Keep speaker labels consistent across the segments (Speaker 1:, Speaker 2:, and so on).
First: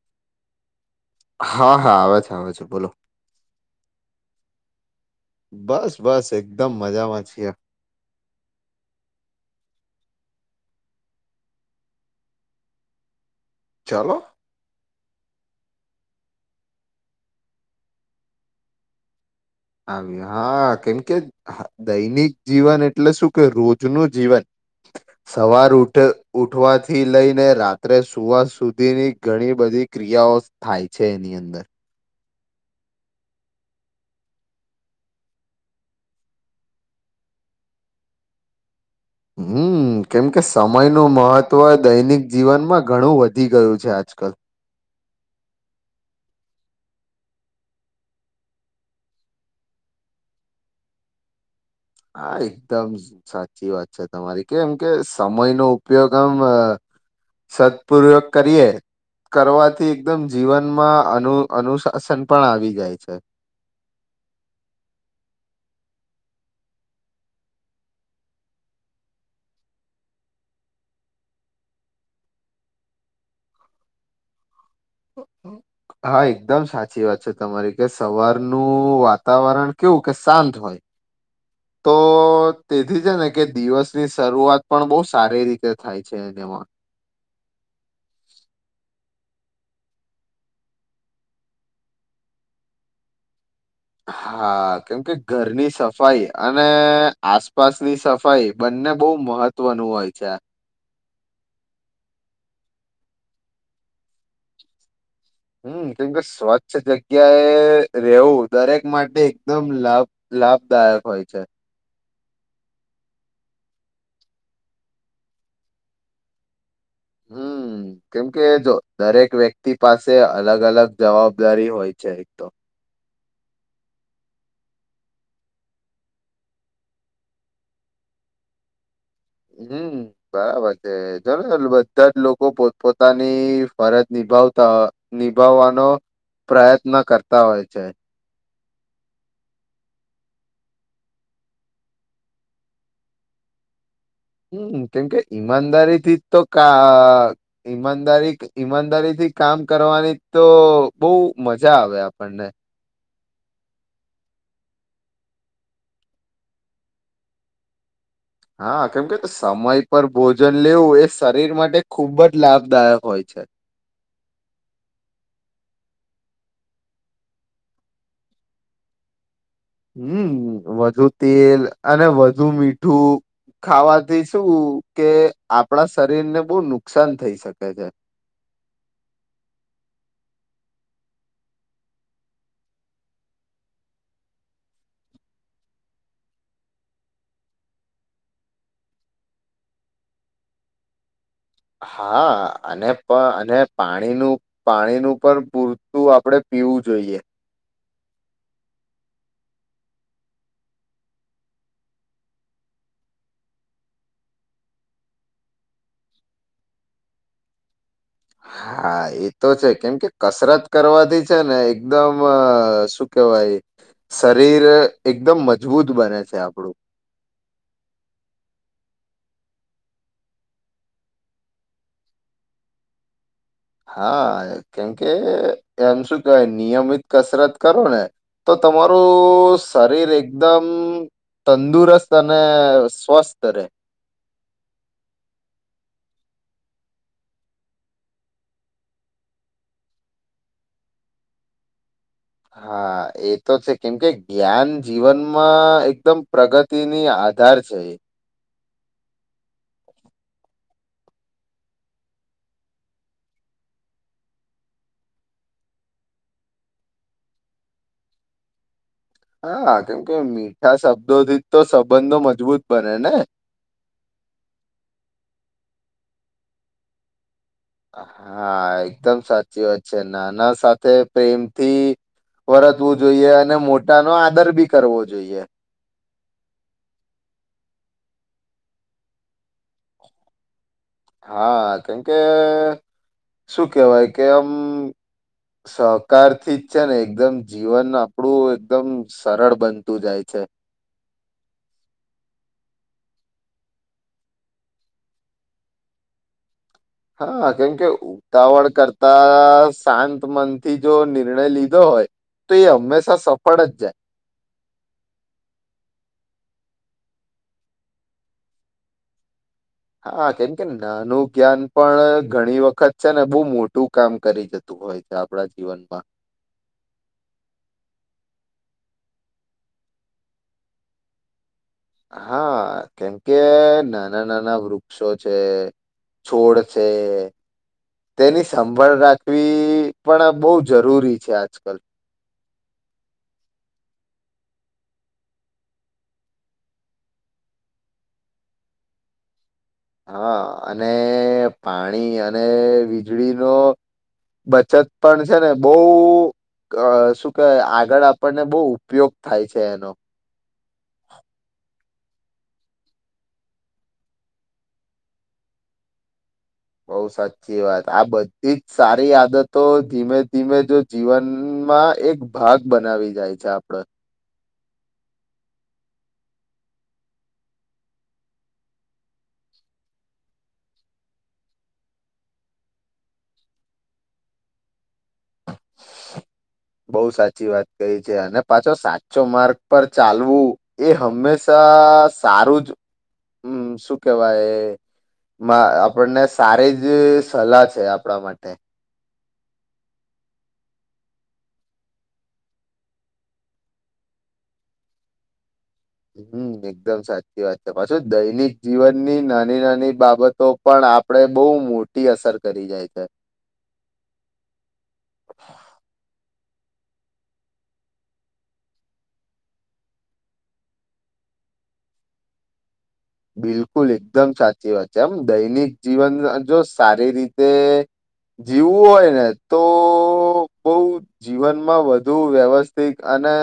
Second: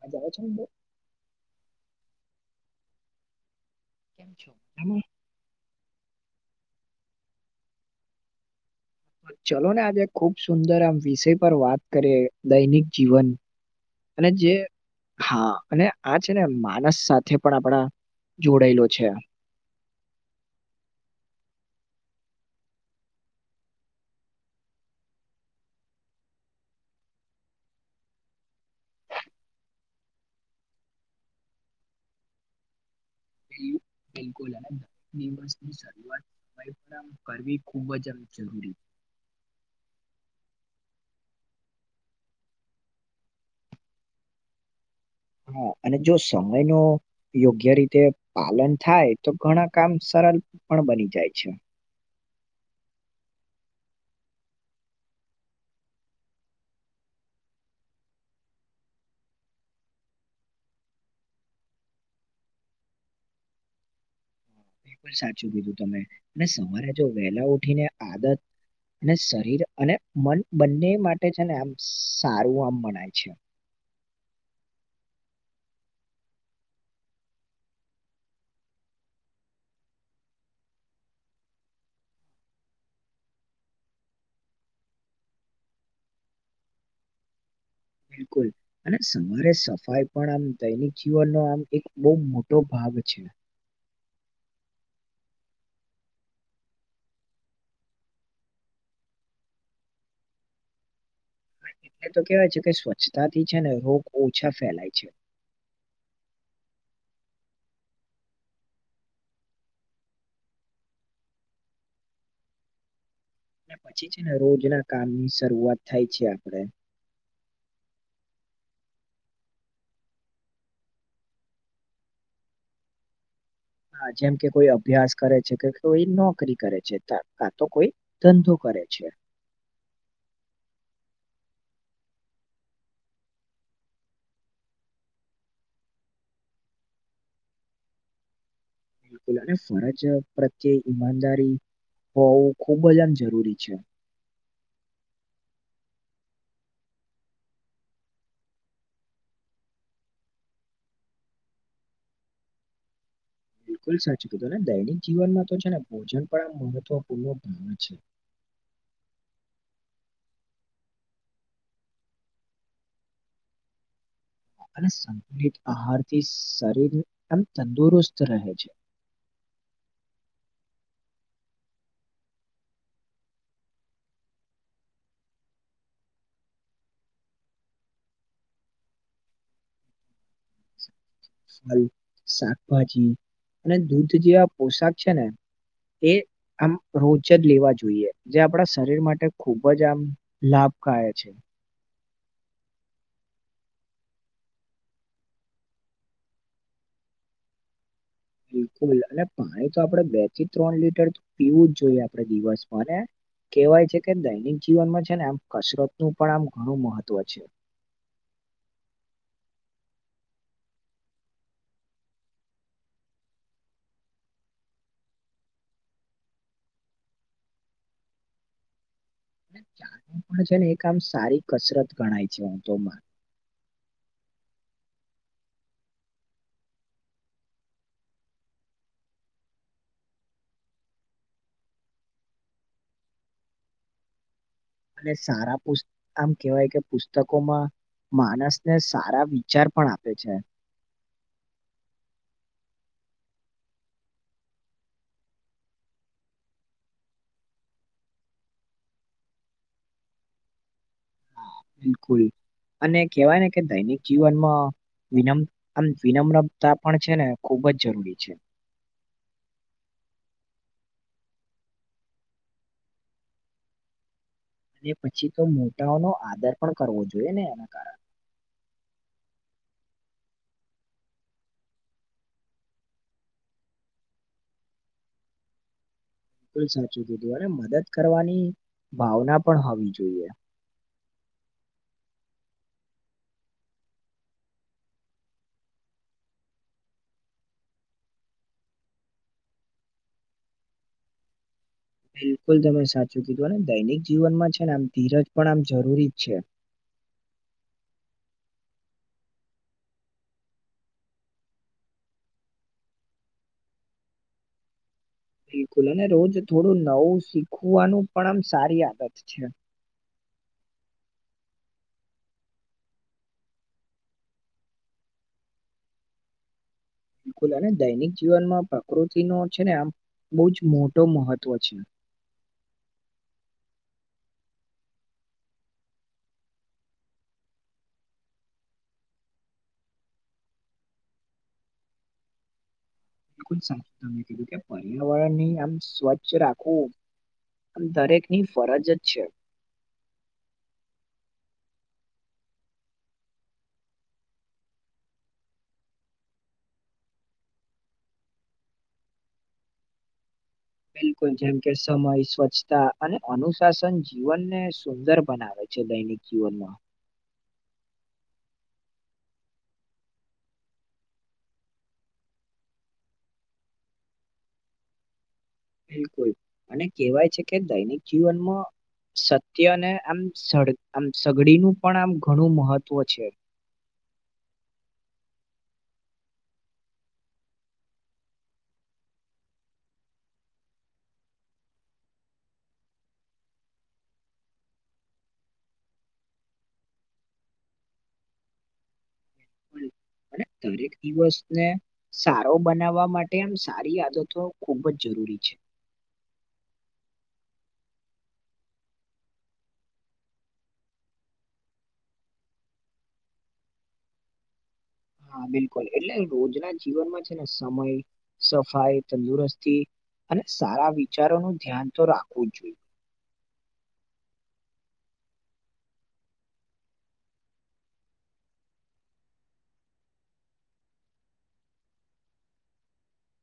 Speaker 1: હ જાવ છો અંદર.
Speaker 2: હા હા આવે છે આવે છે બોલો.
Speaker 1: કેમ છો?
Speaker 2: બસ બસ એકદમ મજામાં છીએ.
Speaker 1: ચલો ને આજે ખુબ સુંદર આમ વિષય પર વાત કરીએ દૈનિક જીવન.
Speaker 2: ચલો
Speaker 1: અને જે હા અને આ છે ને માનસ સાથે પણ આપડા જોડાયેલો છે.
Speaker 2: આવ હા કેમકે દૈનિક જીવન એટલે શું કે રોજનું જીવન. સવાર ઉ ઉઠવાથી લઈને રાત્રે સુવા સુધીની ઘણી બધી બધી ક્રિયાઓ થાય છે એની અંદર.
Speaker 1: ની શરૂઆત. [unintelligible] પરિશ્રમ કરવી ખૂબ જ જરૂરી છે.
Speaker 2: હમ. હમ કેમકે સમયનું મહત્વ દૈનિક જીવનમાં ઘણું વધી ગયું છે આજકાલ.
Speaker 1: હા અને જો સમય ન યોગ્ય રીતે પાલન થાય તો ઘણા કામ પણ બની જાય છે.
Speaker 2: હા એકદમ સાચી વાત છે તમારી કેમ કે સમય નો ઉપયોગ આમ સદપૂર્વક કરીએ. કરવાથી એકદમ જીવનમાં અન અનુશાસન પણ આવી જાય છે.
Speaker 1: બિલકુલ સાચું કીધું તમે, અને સવારે જો વહેલા ઉઠીને આદત અને શરીર અને મન બંને માટે છે ને આમ સારું આમ મણય છે. [inaudible]
Speaker 2: હા એકદમ સાચી વાત છે તમારી કે સવારનું વાતાવરણ કેવું કે શાંત હોય. હોય. તો તેથી છે ને કે દિવસની શરૂઆત પણ બહુ સારી રીતે થાય છે. તેમાં.
Speaker 1: બિલકુલ હ. સરે સફાઈ પણ આમ દૈનિક જીવનનો આમ એક બહ મોટો ભાગ છે.
Speaker 2: હા કેમ કે ઘરની સફાઈ અને આસપાસની સફાઈ બંને બહુ મહત્વનું હોય છે.
Speaker 1: એટલે તો કેવાય છે કે સ્વચ્છતાથી છે ને રોગ ઓછા ફેલાય છે.
Speaker 2: હમ કેમ કે સ્વચ્છ જગ્યાએ રહેેવું દરેક માટે એકદમ લાભ લાભદાયક હોય છે.
Speaker 1: અને પછી છે ને રોજના કામની શરૂઆત થાય છે આપણેે.
Speaker 2: કેમકે જો દરેક વ્યક્તિ પાસે અલગ અલગ જવાબદારી હોય છે એક તો.
Speaker 1: હા જેમ કે કોઈ અભ્યાસ કરે છે કે કોઈ નોકરી કરે છે કા તો કોઈ ધંધો કરે. કરે છે.
Speaker 2: હમ બરાબર છે ચલો ચાલ બધા જ લોકો પોત પોતાની ફરજ ની નિભાવતા નિભાવવાનો પ્રયત્ન કરતા હોય છે.
Speaker 1: બિલકુલ અને ફરજ પ્રત્યેય ઈમાનદારી હો ખૂબ જ આમ જરૂરી છે.
Speaker 2: હમ કેમકે ઈમાનદારી થી તો ક ઈમાનદારી ઈમાનદારીથી કામ કરવાની તો બહ મજા આવે આપણને.
Speaker 1: બિલકુલ સાચું કીધું ને દૈનિક જીવનમાં તો છે ને ભોજન પણ આ મહત્વપૂર્ણ ન ભાવ છે.
Speaker 2: હા કેમ કે સમય પર ભોજન લેવું એ શરીર માટે ખૂબ જ લાભદાયક હોય છે.
Speaker 1: [inaudible] અને સંતુલિત આહારથી શરીર એમ તંદુરસ્ત રહે છે. [inaudible]
Speaker 2: હમ વધુ તેલ અને વધુ મીઠું ખાવાથી શું કે આપણા શરીર ને બહુ નુકસાન થઈ શકે છે.
Speaker 1: [inaudible] ફલ શાકભાજી અને દૂધ જેવા પોશાક છે ને એ આમ રોજ જ લેવા જોઈએ જે આપણા શરીર માટે ખુબ જ આમ લાભક છે.
Speaker 2: હા અને પણ અને પાણીનું પાણીનું પણ પૂરતું આપડે પીવું જોઈએ.
Speaker 1: બિલકુલ અને પાણી તો આપણેે બે થી ત્રણ લીટર પીવું જ જોઈએ આપણે દિવસમાં ને કહેવાય છે કે દૈનિક જીવનમાં છે ને આમ કસરતનું પણ આમ ઘણું મહત્ત્વ છે. [inaudible]
Speaker 2: હા એ તો છે કેમ કે કસરત કરવાથી છે ને એકદમ શું કેહેવાય શરીર એકદમ મજબૂત બને છે આપણું.
Speaker 1: [inaudible] ચાલ પણ છે ને એક આામ સારી કસરત ગણાય છે વા તોમાં
Speaker 2: હા કેમકે એમ શું કહેવાય નિયમિત કસરત કરો ને તો તમારું શરીર એકદમ તંદુરસ્ત અને સ્વસ્થ રે.
Speaker 1: અને સારા પુત આમ કેવાય કે પુસ્તકોમાં માણસને સારા વિચાર પણ આપે છે.
Speaker 2: હા એ તો છે કેમ કે જ્ઞાન જીવનમાં એકદમ પ્રગતિની આ આધાર છે એ
Speaker 1: હા બિલકુલ અને કેવાય ને કે દૈનિક જીવનમાં વિનમ વિનમ્રતા પણ છે ને ખૂબ જ જરૂરી છે.
Speaker 2: હા કેમ કે મીઠા શબ્દોથી જ તો સંબંધો મજબૂત બને ને
Speaker 1: અને પછી તો મોટાઓનો આદર પણ કરવો જોઈએ ને. એના કારણે
Speaker 2: હા એકદમ સાચી વાત છે નાના સાથે પ્રેમથી વર્તવું જોઈએ અને મોટા નો આદર બી કરવો જોઈએ.
Speaker 1: બકુલ સાચું કીધું અને મદદ કરવાની ભાવના પણ હોવી જોઈએ.
Speaker 2: હા કેમ કે શું કેહેવાય કે આમ સહકાર થી જ છે ને એકદમ જીવન આપડું એકદમ સરળ બનતું જાય છે. છે.
Speaker 1: [inaudible] બિલકુલ તમે સાચું કીધું ને દૈનિક જીવનમાં છે ને આમ ધીરજ પણ આમ જરૂરી જ છે.
Speaker 2: હા કેમકે ઉતાવળ કરતા શાંત મનથી જો નિર્ણય લીધો હોય. તો એ હંમેશા સફળ જ જાય.
Speaker 1: [inaudible] બિલકુલ અને રોજ થોડું નવું શીખવાનું પણ આમ સારી આદત છે.
Speaker 2: હા કેમ કે નાનું જ્ઞાન પણ ઘણી વખત છે ને બહુ મોટું કામ કરી જતું હોય આપણા જીવનમાં.
Speaker 1: [inaudible] બિલકુલ અને દૈનિક જીવનમાં પ્રકૃતિ ન છે ને આમ બહુ જ મોટો મહત્વ છે.
Speaker 2: હા કેમ કે નાના નાના વૃક્ષો છે. છોડ છે. તેની સંભાળ રાખવી પણ બહુ જરૂરી છે આજકાલ.
Speaker 1: બિલકુલ સાચું તમે કીધું કે પર્યાવરણની આમ સ્વચ્છ રાખવું આમ દરેકની ફરજ જ છે.
Speaker 2: હા અને પાણી અને વીજળીનો બચત પણ છે, ને બહુ અ શું કેહેવાય, આગળ આપણને બહુ ઉપયોગ થાય છે, એનો
Speaker 1: બિલકુલ, જેમ કે સમય સ્વચ્છતા, અને અનુશાસન જીવનને સુંદર બનાવે છે, દૈનિક શિવના
Speaker 2: સી વાત, આ બધી જ સારી આદતો ધીમે, ધીમે જો જીવનમાં એક ભાગ બનાવી જાય છે, આપડે
Speaker 1: બિલકુલ અને કેહેવાય છે, કે દૈનિક જીવનમા સત્ય અને આમ સ આમ, સગડીનું પણ આમ ઘણું મહત્વ છે. [inaudible]
Speaker 2: બઉુ સાચી વાત કહી છે, અને પાછો સાચો માર્ગ પર ચાલવું, એ હંમેશા સારું જ હમ શું કેવાય મા આપણને સારી જ સલાહ છે, આપણા માટે
Speaker 1: હ દરેક દિવસને, સારો બનાવવા માટે આમ સારી આદતો ખુબજ જરૂરી છે.
Speaker 2: હમ એકદમ સાચી વાત છે, પાછું દૈનિક જીવનની નાની, નાની બાબતો પણ આપડે બહુ મોટી અસર કરી જાય છે.
Speaker 1: [inaudible] હા, બિલકુલ એટલે જેના જીવનમાં છેને, સમય સફાઈ તંદુરસ્તી અને સારા વિચારોનું, ધ્યાન તો રાખવુંજ જોઈએ
Speaker 2: બિલકુલ એકદમ સાચી વાત છે, આમ દૈનિક જીવન જો સારી રીતે જીવવું હોય, ને તો બઉ જીવનમા વધુ વ્યવસ્થિત ને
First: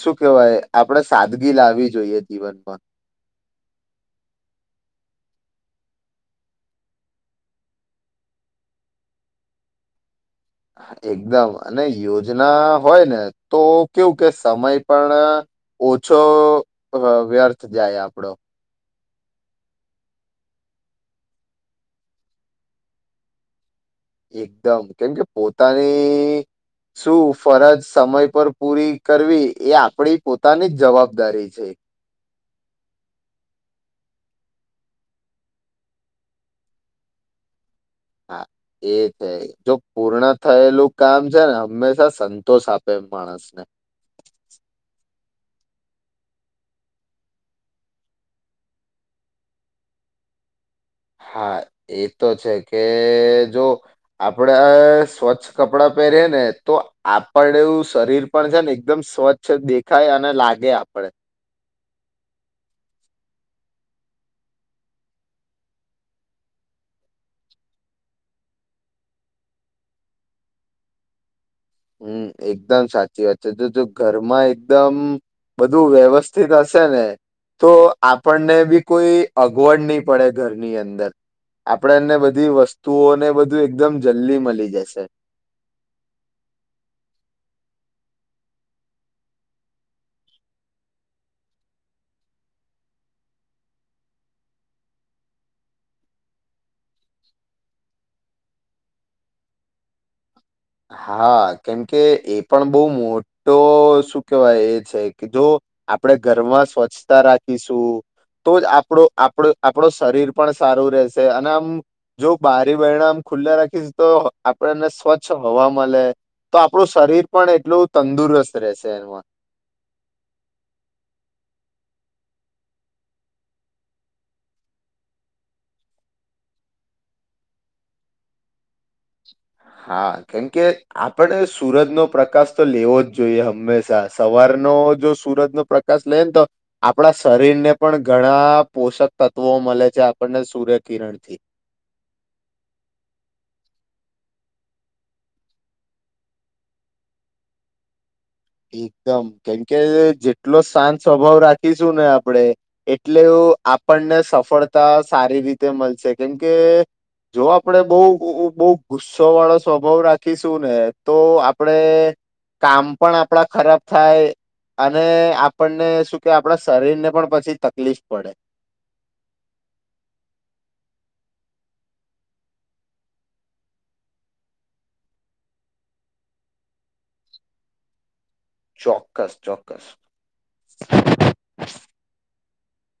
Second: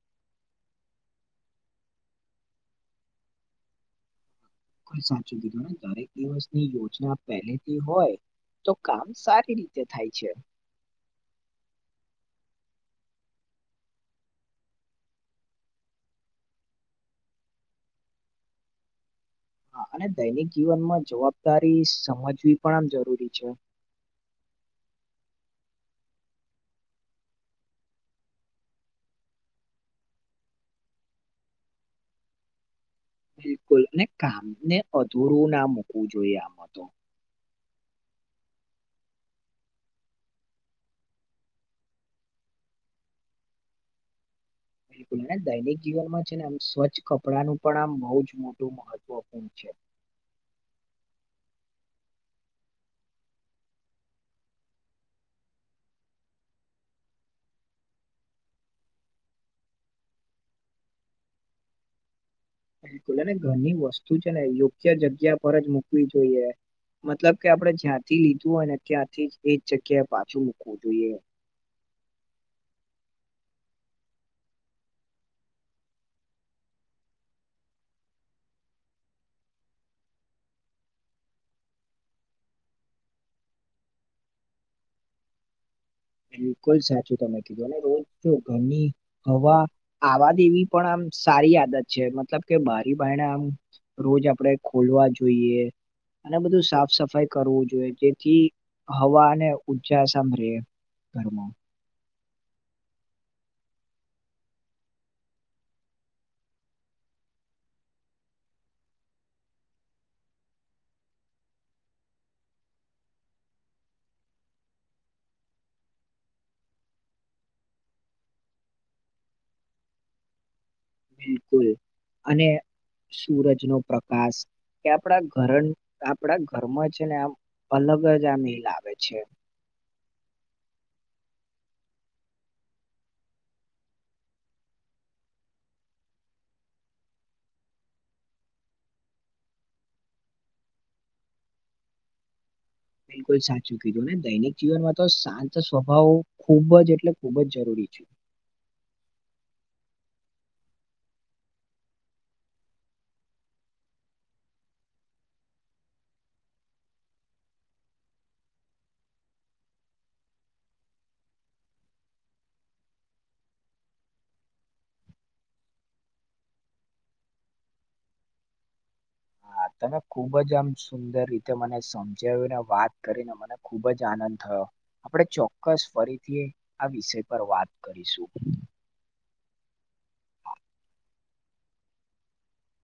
Speaker 2: શું કેહેવાય, આપડે સાદગી લાવવી જોઈએ, જીવનમાં
Speaker 1: કોઈ સાચું કીધું, ને દરેક દિવસની યોજના પહેલેથી હોય. તો કામ સારી રીતે થાય છે.
Speaker 2: એકદમ અને યોજના હોય, ને તો કેવું, કે સમય પણ ઓછો વ્યર્થ જાય, આપડો
Speaker 1: હા, અને દૈનિક જીવનમા જવાબદારી સમજવી પણ આમ જરૂરી છે.
Speaker 2: એકદમ, કેમ કે પોતાની શું ફરજ સમય પર પૂરી કરવી એ આપણી પોતાની જ જવાબદારી છે.
Speaker 1: [inaudible] બિલકુલ અને કામને અધૂરું ના મૂકવું જોઈએ, આમ તો
Speaker 2: હા એ છે, જો પૂર્ણ થયેલું કામ છેને, હંમેશા સંતોષ આપે માણસ ને
Speaker 1: [inaudible] દૈનિક જીવનમાં છેને, આમ સ્વચ્છ કપડાંનું પણ આમ બહુ જ મોટું મહત્વપૂર્ણ છે. [inaudible]
Speaker 2: હા, એ તો છે, કે જો આપડે સ્વચ્છ કપડાં પહેરીએ, ને તો આપડવું શરીર પણ છે, ને એકદમ સ્વચ્છ દેખાય, અને લાગે આપડે
Speaker 1: બિલકુલને ઘરની વસ્તુ છેને, યોગ્ય જગ્યા પર જ મુૂકવી જોઈએ મતલબ કે આપણે જ્યાંથી લીધું હોય, ને ત્યાંથી એ જ જગ્યાએ પાછું, મૂકવું જોઈએ
Speaker 2: હમ, એકદમ સાચી વાત છે, તો જો ઘરમાં એકદમ બધું વ્યવસ્થિત હશે, ને તો આપણને બી કોઈ અગવડ નહી, પડે ઘરની અંદર આપણે એને બધી વસ્તુઓને, બધું એકદમ જલ્દી મળી જશે
Speaker 1: બિલકુલ સાચું, તમે કીધું અને રોજ ગરમી હવા, આવા દ એવી પણ આમ સારી આદત છે, મતલબ કે બારી ભાઈ આમ રોજ આપણેે ખોલવા જોઈએ અને બધું સાફ સફાઈ કરવું જોઈએ, જેથી હવા અને ઉર્જા સાંભળે ઘરમાં
Speaker 2: હા કેમ કે એ પણ બો મોટો શું કેવાય એ છે કે જો આપડે ઘરમાં સ્વચ્છતા રાખીશું તો જ આપડો આપ આપણો શરીર પણ સારું રહેશે અને આમ જો બારી વણમ ખુલ્લા રાખીશ તો આપણને સ્વચ્છ સ્વચ્છ હવા મલે તો આપણું શરીર પણ એટલું તંદુરસ્ત રહેશે એમાં
Speaker 1: બિલકુલ અને સુૂરજ નો પ્રકાશ કે આપણા ઘરન આપડા ઘરમાં છે ને આમ અલગ જ આ મેિલ આવે છે.
Speaker 2: હા કેમકે આપણે સુરજ નો પ્રકાશ તો લેવો જ જોઈએ હંમેશા સવાર જો સુરજનો પ્રકાશ લે ને તો આપણા શરીર ને પણ ઘણા પોષક તત્વો મળે છે આપણને સૂર્ય કિરણ થી
Speaker 1: [inaudible] બિલકુલ સાચું કીધું ને દૈનિક જીવનમાં તો શાંત સ્વભાવ ખૂબ જ એટલે ખુબ જ જરૂરી છે.
Speaker 2: એકદમ કેમકે જેટલો શાંત સ્વભાવ રાખીશું ને આપડે એટલો આપણને સફળતા સારી રીતે મળશે કેમકે જો આપણેે બો બહુ ગુસ્સો વાળો સ્વભાવ રાખીશું ને તો આપણેે કામ પણ આપડા ખરાબ થાય અને આપણને શું કે આપણા શરીર ને પણ પછી તકલીફ પડે.
Speaker 1: [inaudible] હા તમે ખુબ જ આમ સુંદર રીતે મને સમજાવીને વાત કરીને મને ખુબ જ આનંદ થયો. આપણે ચોક્કસ ફરીથી આ વિષય પર વાત કરીશું.
Speaker 2: ચોક્કસ ચોક્કસ.